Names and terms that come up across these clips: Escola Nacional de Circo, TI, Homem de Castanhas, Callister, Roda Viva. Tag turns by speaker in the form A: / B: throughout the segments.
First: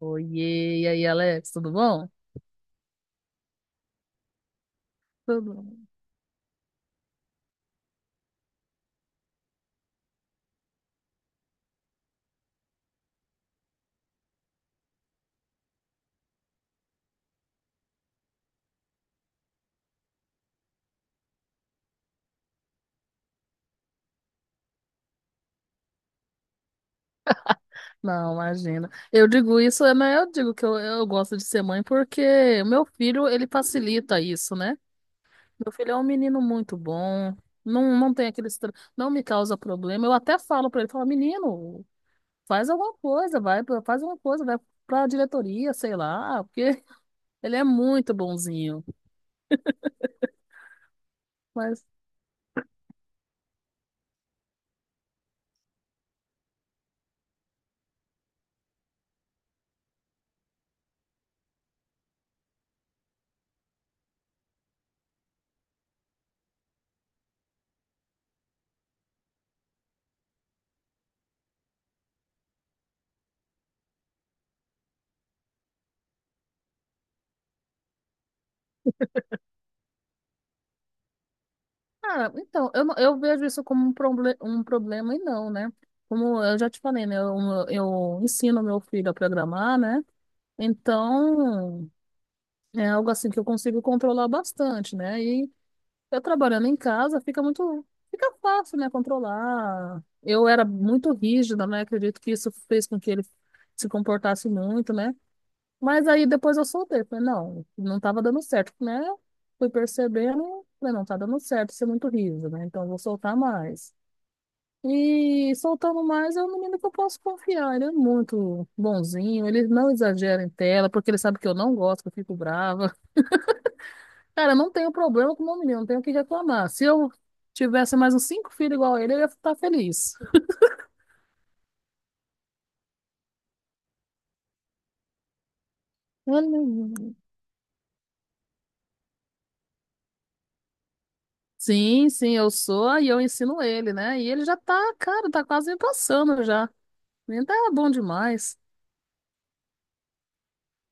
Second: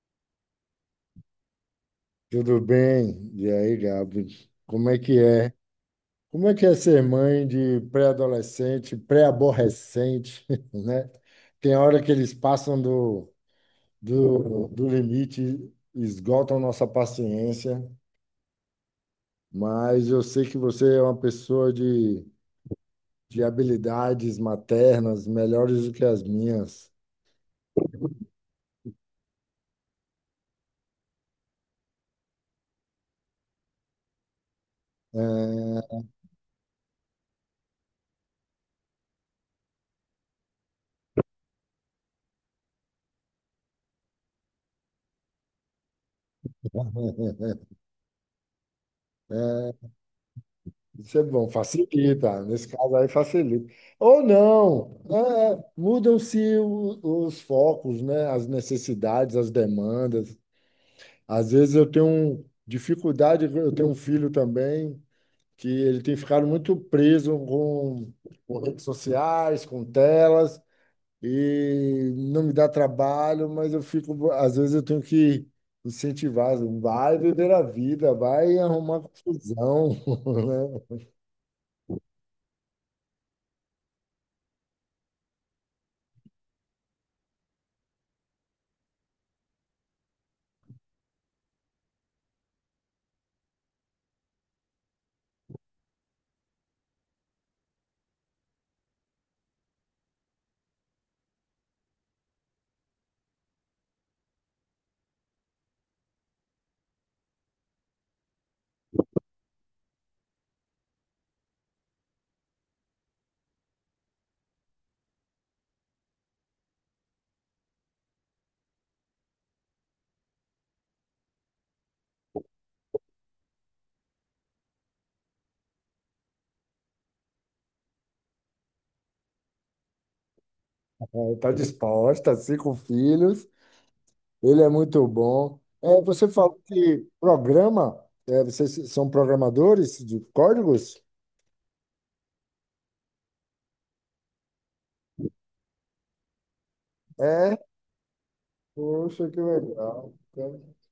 A: Oiê, e aí, Alex, tudo bom?
B: Tudo bem? E aí, Gabi? Como é que é?
A: Tudo bom.
B: Como é que é ser mãe de pré-adolescente, pré-aborrecente, né? Tem hora que eles passam do limite, esgotam nossa paciência, mas eu sei que você é uma pessoa de habilidades maternas melhores do que as minhas.
A: Não, imagina. Eu digo isso, é, mas eu digo que eu gosto de ser mãe porque o meu filho, ele facilita isso, né? Meu filho é
B: É,
A: um menino muito bom, não tem aquele. Não me causa problema. Eu até falo pra ele, falo, menino, faz alguma coisa, vai, faz alguma coisa, vai pra diretoria, sei lá, porque ele é muito bonzinho.
B: é, Isso é bom,
A: Mas,
B: facilita. Nesse caso aí, facilita. Ou não, é, mudam-se os focos, né? As necessidades, as demandas. Às vezes eu tenho dificuldade, eu tenho um filho também, que ele tem ficado muito preso com redes sociais, com telas, e não me dá trabalho, mas eu fico, às vezes eu tenho que incentivar, vai viver a vida, vai arrumar confusão, né?
A: ah, então, eu, não- eu vejo isso como um, proble um problema e não, né? Como eu já te falei, né? Eu ensino meu filho a programar, né? Então, é algo assim que eu consigo controlar bastante, né? E eu trabalhando em casa fica fácil, né? Controlar. Eu era muito rígida, né? Acredito que isso fez com que ele se comportasse muito, né? Mas aí depois eu soltei. Falei, não, não tava dando certo, né? Fui percebendo, falei, não tá dando certo, isso é muito riso, né? Então eu vou soltar mais. E soltando mais é um menino que eu posso confiar. Ele é muito bonzinho, ele não exagera em tela, porque ele sabe que eu não gosto, que eu fico brava. Cara, eu não tenho problema com o meu menino, não tenho o que reclamar. Se eu tivesse mais uns cinco filhos igual a ele, eu ia estar feliz.
B: Está disposta, cinco filhos, ele é muito bom. É, você
A: Olha.
B: falou que programa, é, vocês são programadores de códigos?
A: Sim, sim, eu sou e eu ensino ele, né? E ele já tá, cara, tá quase me passando já. Ainda
B: É,
A: tá bom demais.
B: poxa, que legal.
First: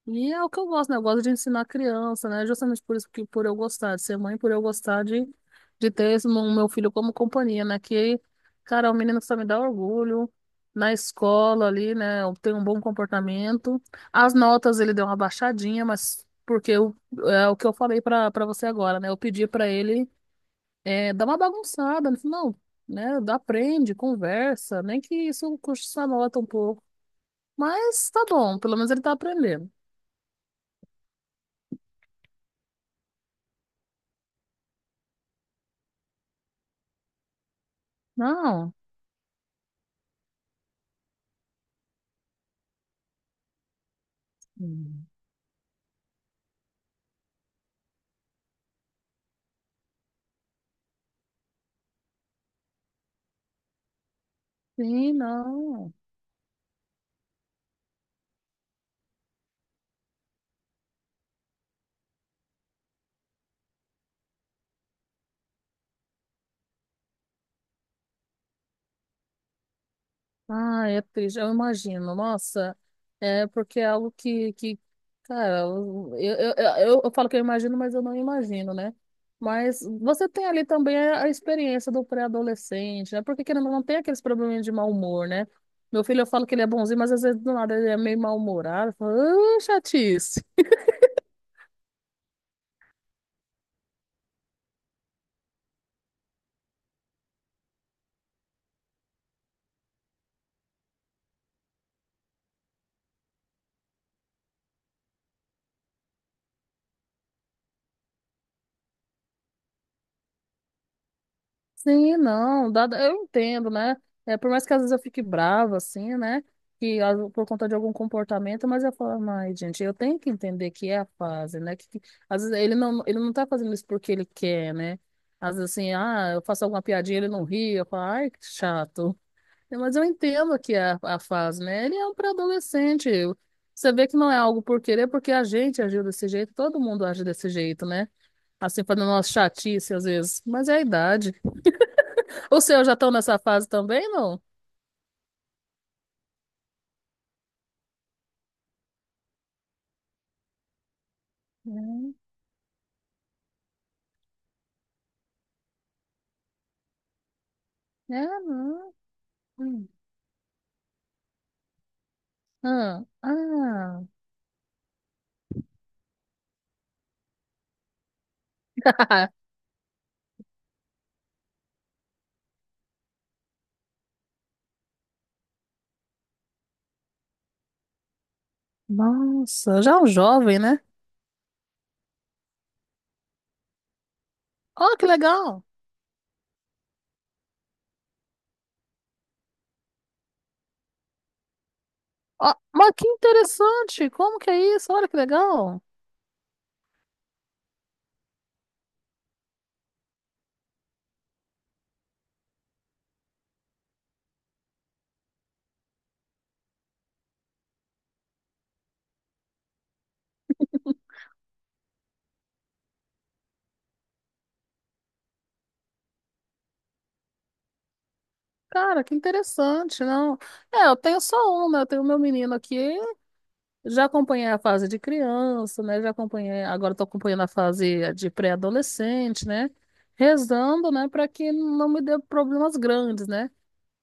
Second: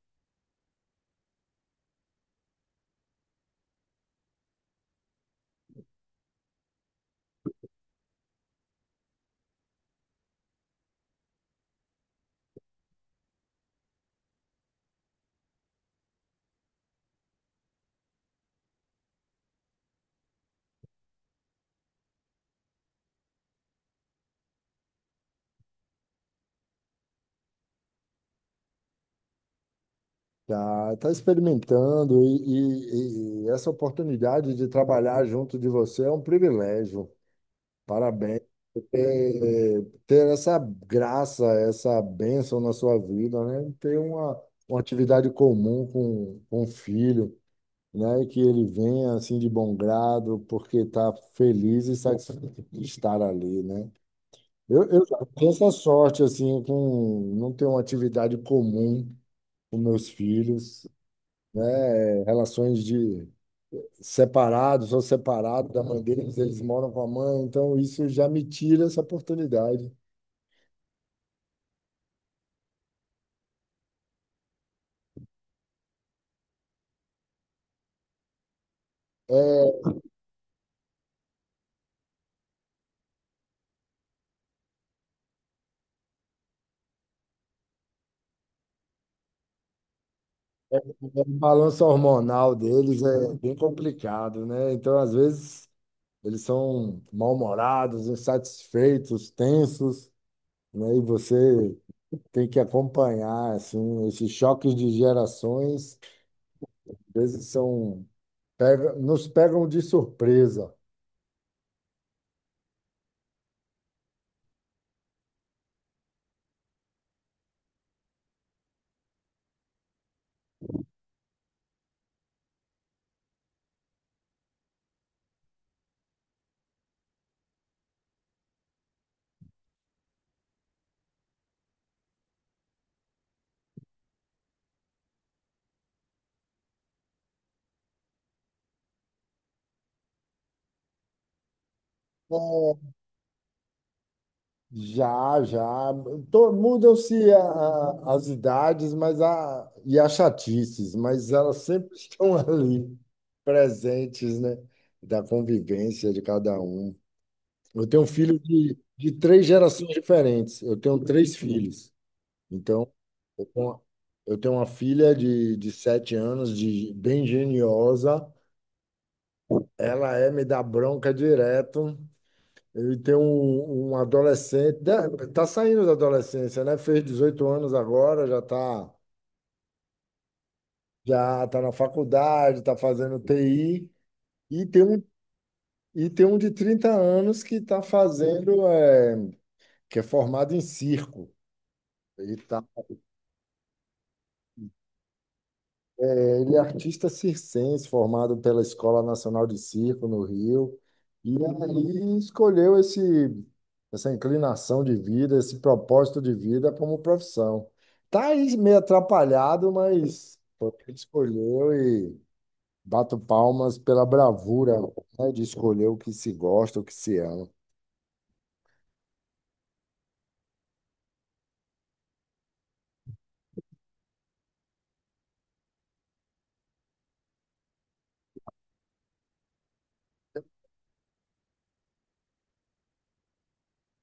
A: E é o que eu gosto, né? Eu gosto de ensinar criança, né? Justamente por isso que por eu gostar de ser mãe, por eu gostar de ter esse, o meu filho como companhia, né? Que, cara, é um menino que só me dá orgulho. Na escola ali, né? Tem um bom comportamento. As notas ele deu uma baixadinha, mas porque é o que eu falei pra você agora, né? Eu pedi pra ele dar uma bagunçada. Ele falou, não, né? Aprende, conversa, nem que isso custe sua nota um pouco. Mas tá bom, pelo menos ele tá aprendendo.
B: Tá, tá experimentando e essa oportunidade de trabalhar junto de você é um privilégio. Parabéns.
A: Não.
B: Ter essa graça, essa bênção na sua vida, né? Ter uma
A: Hum.
B: atividade comum com o filho. Né? Que ele venha assim de bom grado, porque está feliz e satisfeito de estar ali, né? Eu
A: Sim,
B: já tenho essa
A: não.
B: sorte assim com não ter uma atividade comum com meus filhos, né? Relações de separados, sou separado da mãe deles, eles moram com a mãe, então isso já me tira essa oportunidade.
A: Ah, é triste, eu imagino. Nossa, é porque é algo que cara, eu falo que eu imagino, mas eu não imagino, né? Mas você tem ali também a experiência do pré-adolescente, né? Porque querendo ou não, tem aqueles probleminhas de mau humor, né? Meu filho, eu falo que ele é bonzinho, mas às vezes do nada ele é meio mal-humorado. Eu falo, "Ah, chatice."
B: O balanço hormonal deles é bem complicado, né? Então, às vezes, eles são mal-humorados, insatisfeitos, tensos, né? E você tem que acompanhar assim, esses choques de gerações, às vezes são nos pegam de surpresa.
A: Sim, não, dada, eu entendo, né? É, por mais que às vezes eu fique brava, assim, né? Que por conta de algum comportamento, mas eu falo, ai, gente, eu tenho que entender que é a fase, né? Às vezes ele não tá fazendo isso porque ele quer, né? Às vezes assim, ah, eu faço alguma piadinha, ele não ri, eu falo, ai, que chato. Mas eu entendo que é a fase, né? Ele é um pré-adolescente. Você vê que não é algo por querer, porque a gente agiu desse jeito, todo mundo age desse jeito, né? Assim, fazendo umas chatice às vezes, mas é a idade. Os seus
B: É,
A: já estão nessa fase também, não?
B: já. Mudam-se as idades, mas a, e as chatices, mas elas sempre
A: Hum.
B: estão ali, presentes, né? Da convivência de cada um. Eu tenho um filho
A: Ah, não.
B: de três
A: Hum.
B: gerações diferentes. Eu tenho três filhos. Então,
A: Ah,
B: eu tenho uma
A: ah.
B: eu tenho uma filha de 7 anos, de, bem geniosa. Ela é me dá bronca direto. Eu tenho um adolescente, está saindo da adolescência, né? Fez 18 anos agora, já está
A: nossa, já é um jovem, né?
B: já tá na faculdade, está fazendo TI. E tem
A: Olha
B: um,
A: que legal.
B: e tem um de 30 anos que está fazendo, é, que é formado em circo. Ele
A: Ó,
B: está
A: mas que interessante. Como que é isso? Olha que legal.
B: Ele é artista circense, formado pela Escola Nacional de Circo no Rio, e aí escolheu essa inclinação de vida, esse propósito de vida como profissão. Tá aí meio atrapalhado, mas foi o que ele escolheu e bato palmas pela bravura, né, de escolher o que se gosta, o que se ama.
A: Cara, que interessante, não? É, eu tenho só um, né? Eu tenho meu menino aqui. Já acompanhei a fase de criança, né? Já acompanhei. Agora estou acompanhando a fase de pré-adolescente, né? Rezando, né? Para que não me dê problemas grandes, né?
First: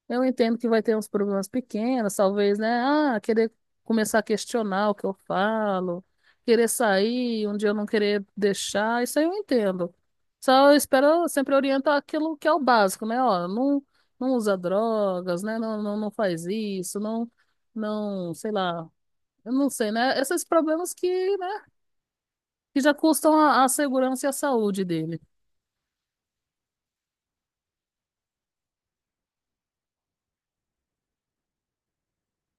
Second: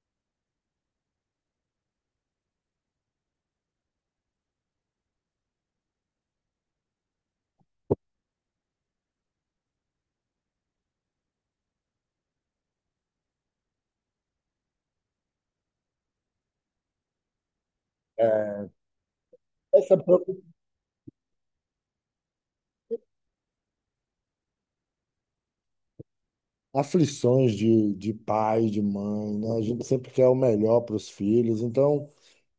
A: Eu entendo que vai ter uns problemas pequenos, talvez, né? Ah, querer começar a questionar o que eu falo, querer sair, um dia eu não querer deixar, isso aí eu entendo. Só eu espero eu sempre orientar aquilo que é o básico, né? Ó, não, não usa drogas, né? Não, não, não faz isso, não, não, sei lá, eu não sei,
B: Essa
A: né?
B: própria-
A: Esses problemas que, né, que já custam a segurança e a saúde dele.
B: aflições de pai, de mãe, né? A gente sempre quer o melhor para os filhos, então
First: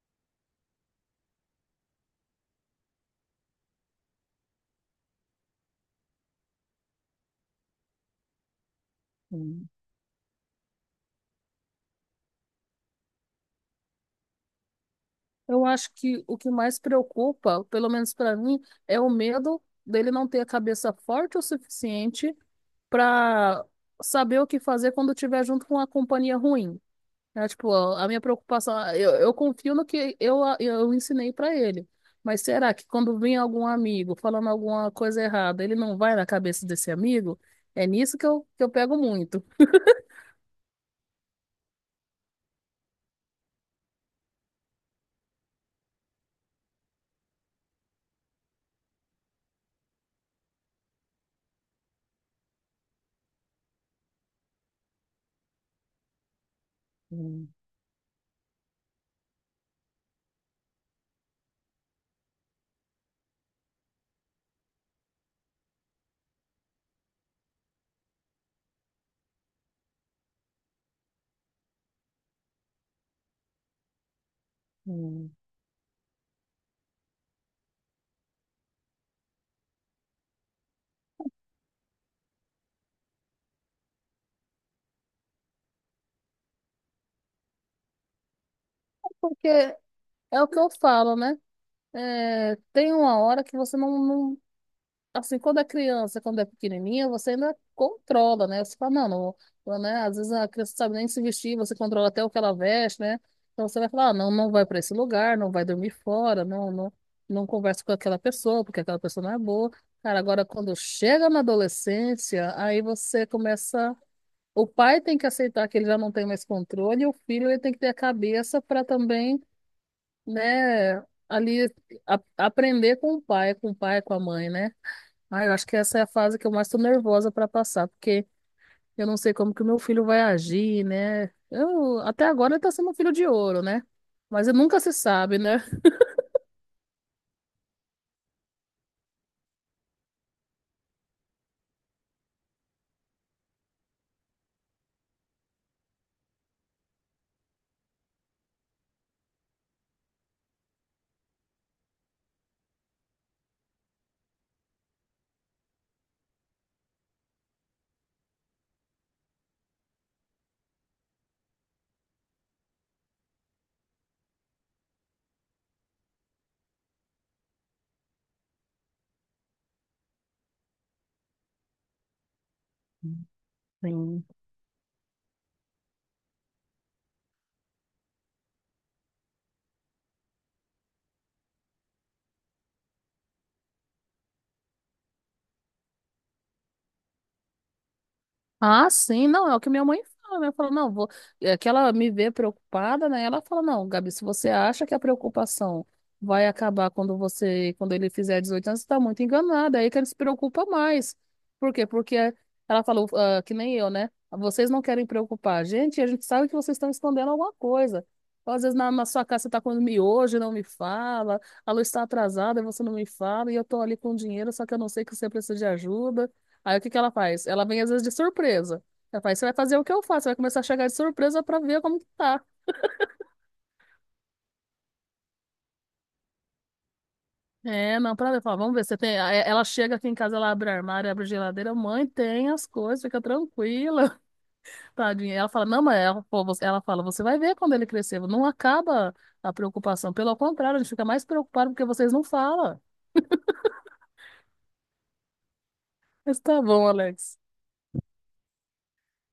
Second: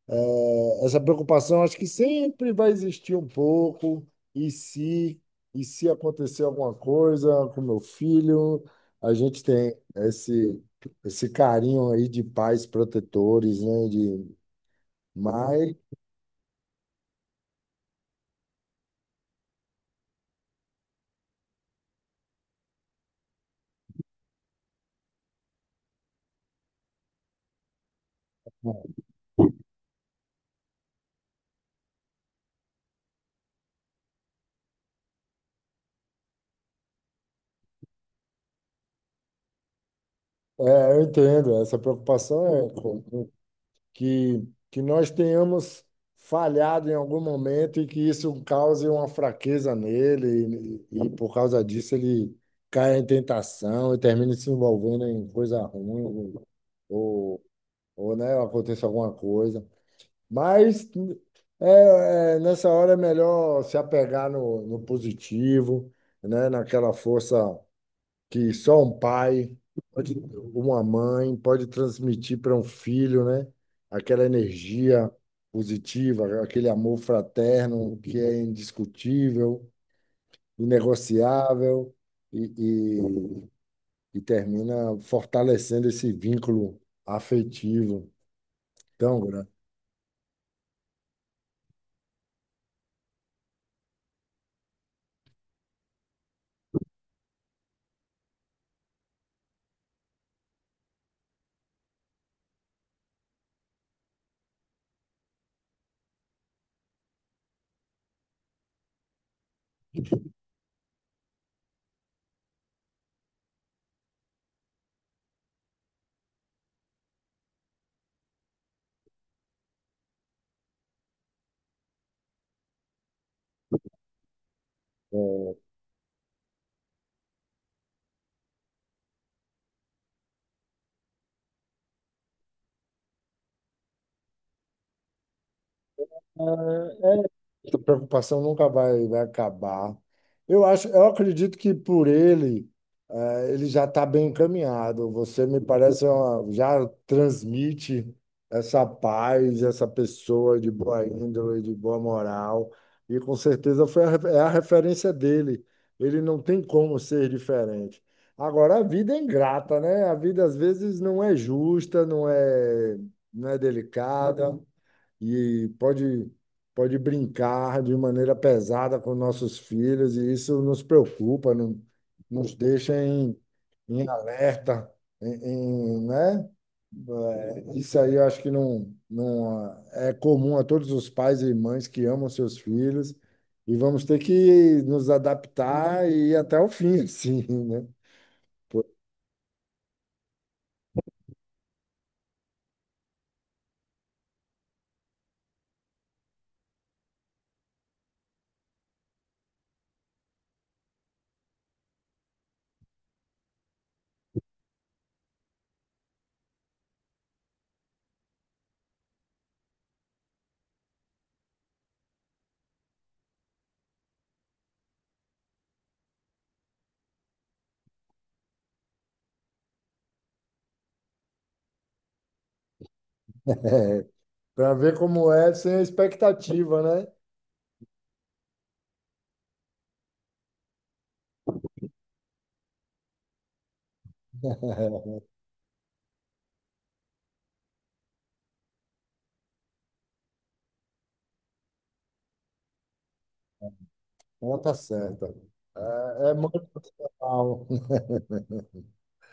B: é, essa preocupação acho que sempre vai existir um pouco. E se, e se acontecer alguma coisa com meu filho, a gente tem esse carinho aí de pais protetores, né? De,
A: Eu
B: mas
A: acho que o que mais preocupa, pelo menos para mim, é o medo dele não ter a cabeça forte o suficiente para saber o que fazer quando estiver junto com uma companhia ruim. É, tipo, a minha preocupação, eu confio no que eu ensinei para ele. Mas será que quando vem algum amigo falando alguma coisa errada, ele não vai na cabeça desse amigo? É nisso que eu pego muito.
B: é, eu entendo, essa preocupação é que, que nós tenhamos falhado em algum momento e que isso cause uma fraqueza nele, e por causa disso ele caia em tentação e termine se envolvendo em coisa ruim, ou,
A: Hum,
B: ou né, aconteça alguma coisa. Mas nessa hora é melhor se apegar no positivo, né, naquela força que só pode- uma mãe pode transmitir para um filho, né? Aquela energia
A: hum.
B: positiva, aquele amor fraterno que é indiscutível, inegociável e, e, e termina fortalecendo esse vínculo afetivo tão
A: Porque
B: grande.
A: é o que eu falo, né? É, tem uma hora que você não assim, quando é criança, quando é pequenininha, você ainda controla, né? Você fala, não, não, né? Às vezes a criança não sabe nem se vestir, você controla até o que ela veste, né? Então você vai falar, ah, não, não vai para esse lugar, não vai dormir fora, não, não, não conversa com aquela pessoa, porque aquela pessoa não é boa. Cara, agora quando chega na adolescência, aí você começa. O pai tem que aceitar que ele já não tem mais controle, e o filho ele tem que ter a cabeça para também, né, ali aprender com o pai, com a mãe, né? Ah, eu acho que essa é a fase que eu mais tô nervosa para passar, porque eu não sei como que o meu filho vai agir, né? Até agora ele tá sendo um filho de ouro, né? Mas nunca se sabe, né?
B: Essa preocupação nunca vai, vai acabar. Eu acredito que por ele, ele já está bem encaminhado. Você me parece já transmite essa paz, essa pessoa de boa índole, de boa moral, e com certeza foi é a referência dele. Ele não tem como ser diferente. Agora, a vida é ingrata, né? A vida às vezes não é justa, não é delicada e pode brincar de maneira pesada com nossos filhos, e isso nos preocupa, nos deixa em, em
A: Sim.
B: alerta, em, em, né? É, isso aí eu acho que não, não é comum a todos os pais e mães que amam seus filhos, e vamos ter que nos adaptar e ir até o fim, assim, né?
A: Ah, sim, não, é o que minha mãe fala, né? Fala, não, vou. É que ela me vê preocupada, né? Ela fala, não, Gabi, se você acha que a preocupação vai acabar quando ele fizer 18 anos, você tá muito enganada. É aí que ele se preocupa mais. Por quê? Porque ela falou, ah, que nem eu, né? Vocês não querem preocupar. E a gente sabe que vocês estão escondendo alguma coisa. Então, às vezes na sua casa você tá comendo miojo e não me fala, a luz está atrasada e você não me fala, e eu tô ali com dinheiro, só que eu não sei que você precisa de ajuda. Aí o que que ela faz? Ela vem às vezes de surpresa. Ela faz, você vai fazer o que eu faço, você vai começar a chegar de surpresa pra ver como que tá.
B: Para ver como é sem a expectativa, né?
A: É, não, pra ver, fala, vamos ver, você tem. Aí ela chega aqui em casa, ela abre o armário, abre a geladeira, mãe, tem as coisas, fica tranquila, tadinha. Ela fala, não, mas ela, pô, ela fala, você vai ver quando ele crescer, não acaba a preocupação. Pelo contrário, a gente fica mais preocupado porque vocês não falam.
B: Conta certa. É, é
A: Mas tá
B: muito
A: bom, Alex.
B: legal.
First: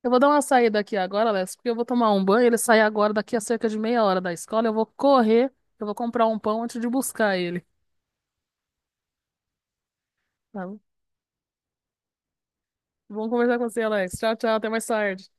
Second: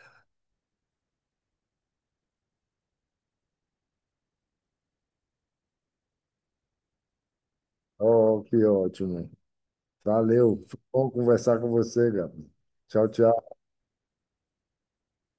A: Eu vou dar uma saída aqui agora, Alex, porque eu vou tomar um banho. Ele sai agora, daqui a cerca de meia hora da escola. Eu vou correr, eu vou comprar um pão antes de buscar ele.
B: Oh, que ótimo. Valeu.
A: Tá
B: Foi
A: bom.
B: bom conversar com você, Gabi. Tchau,
A: Vamos
B: tchau.
A: conversar com você, Alex. Tchau, tchau. Até mais tarde.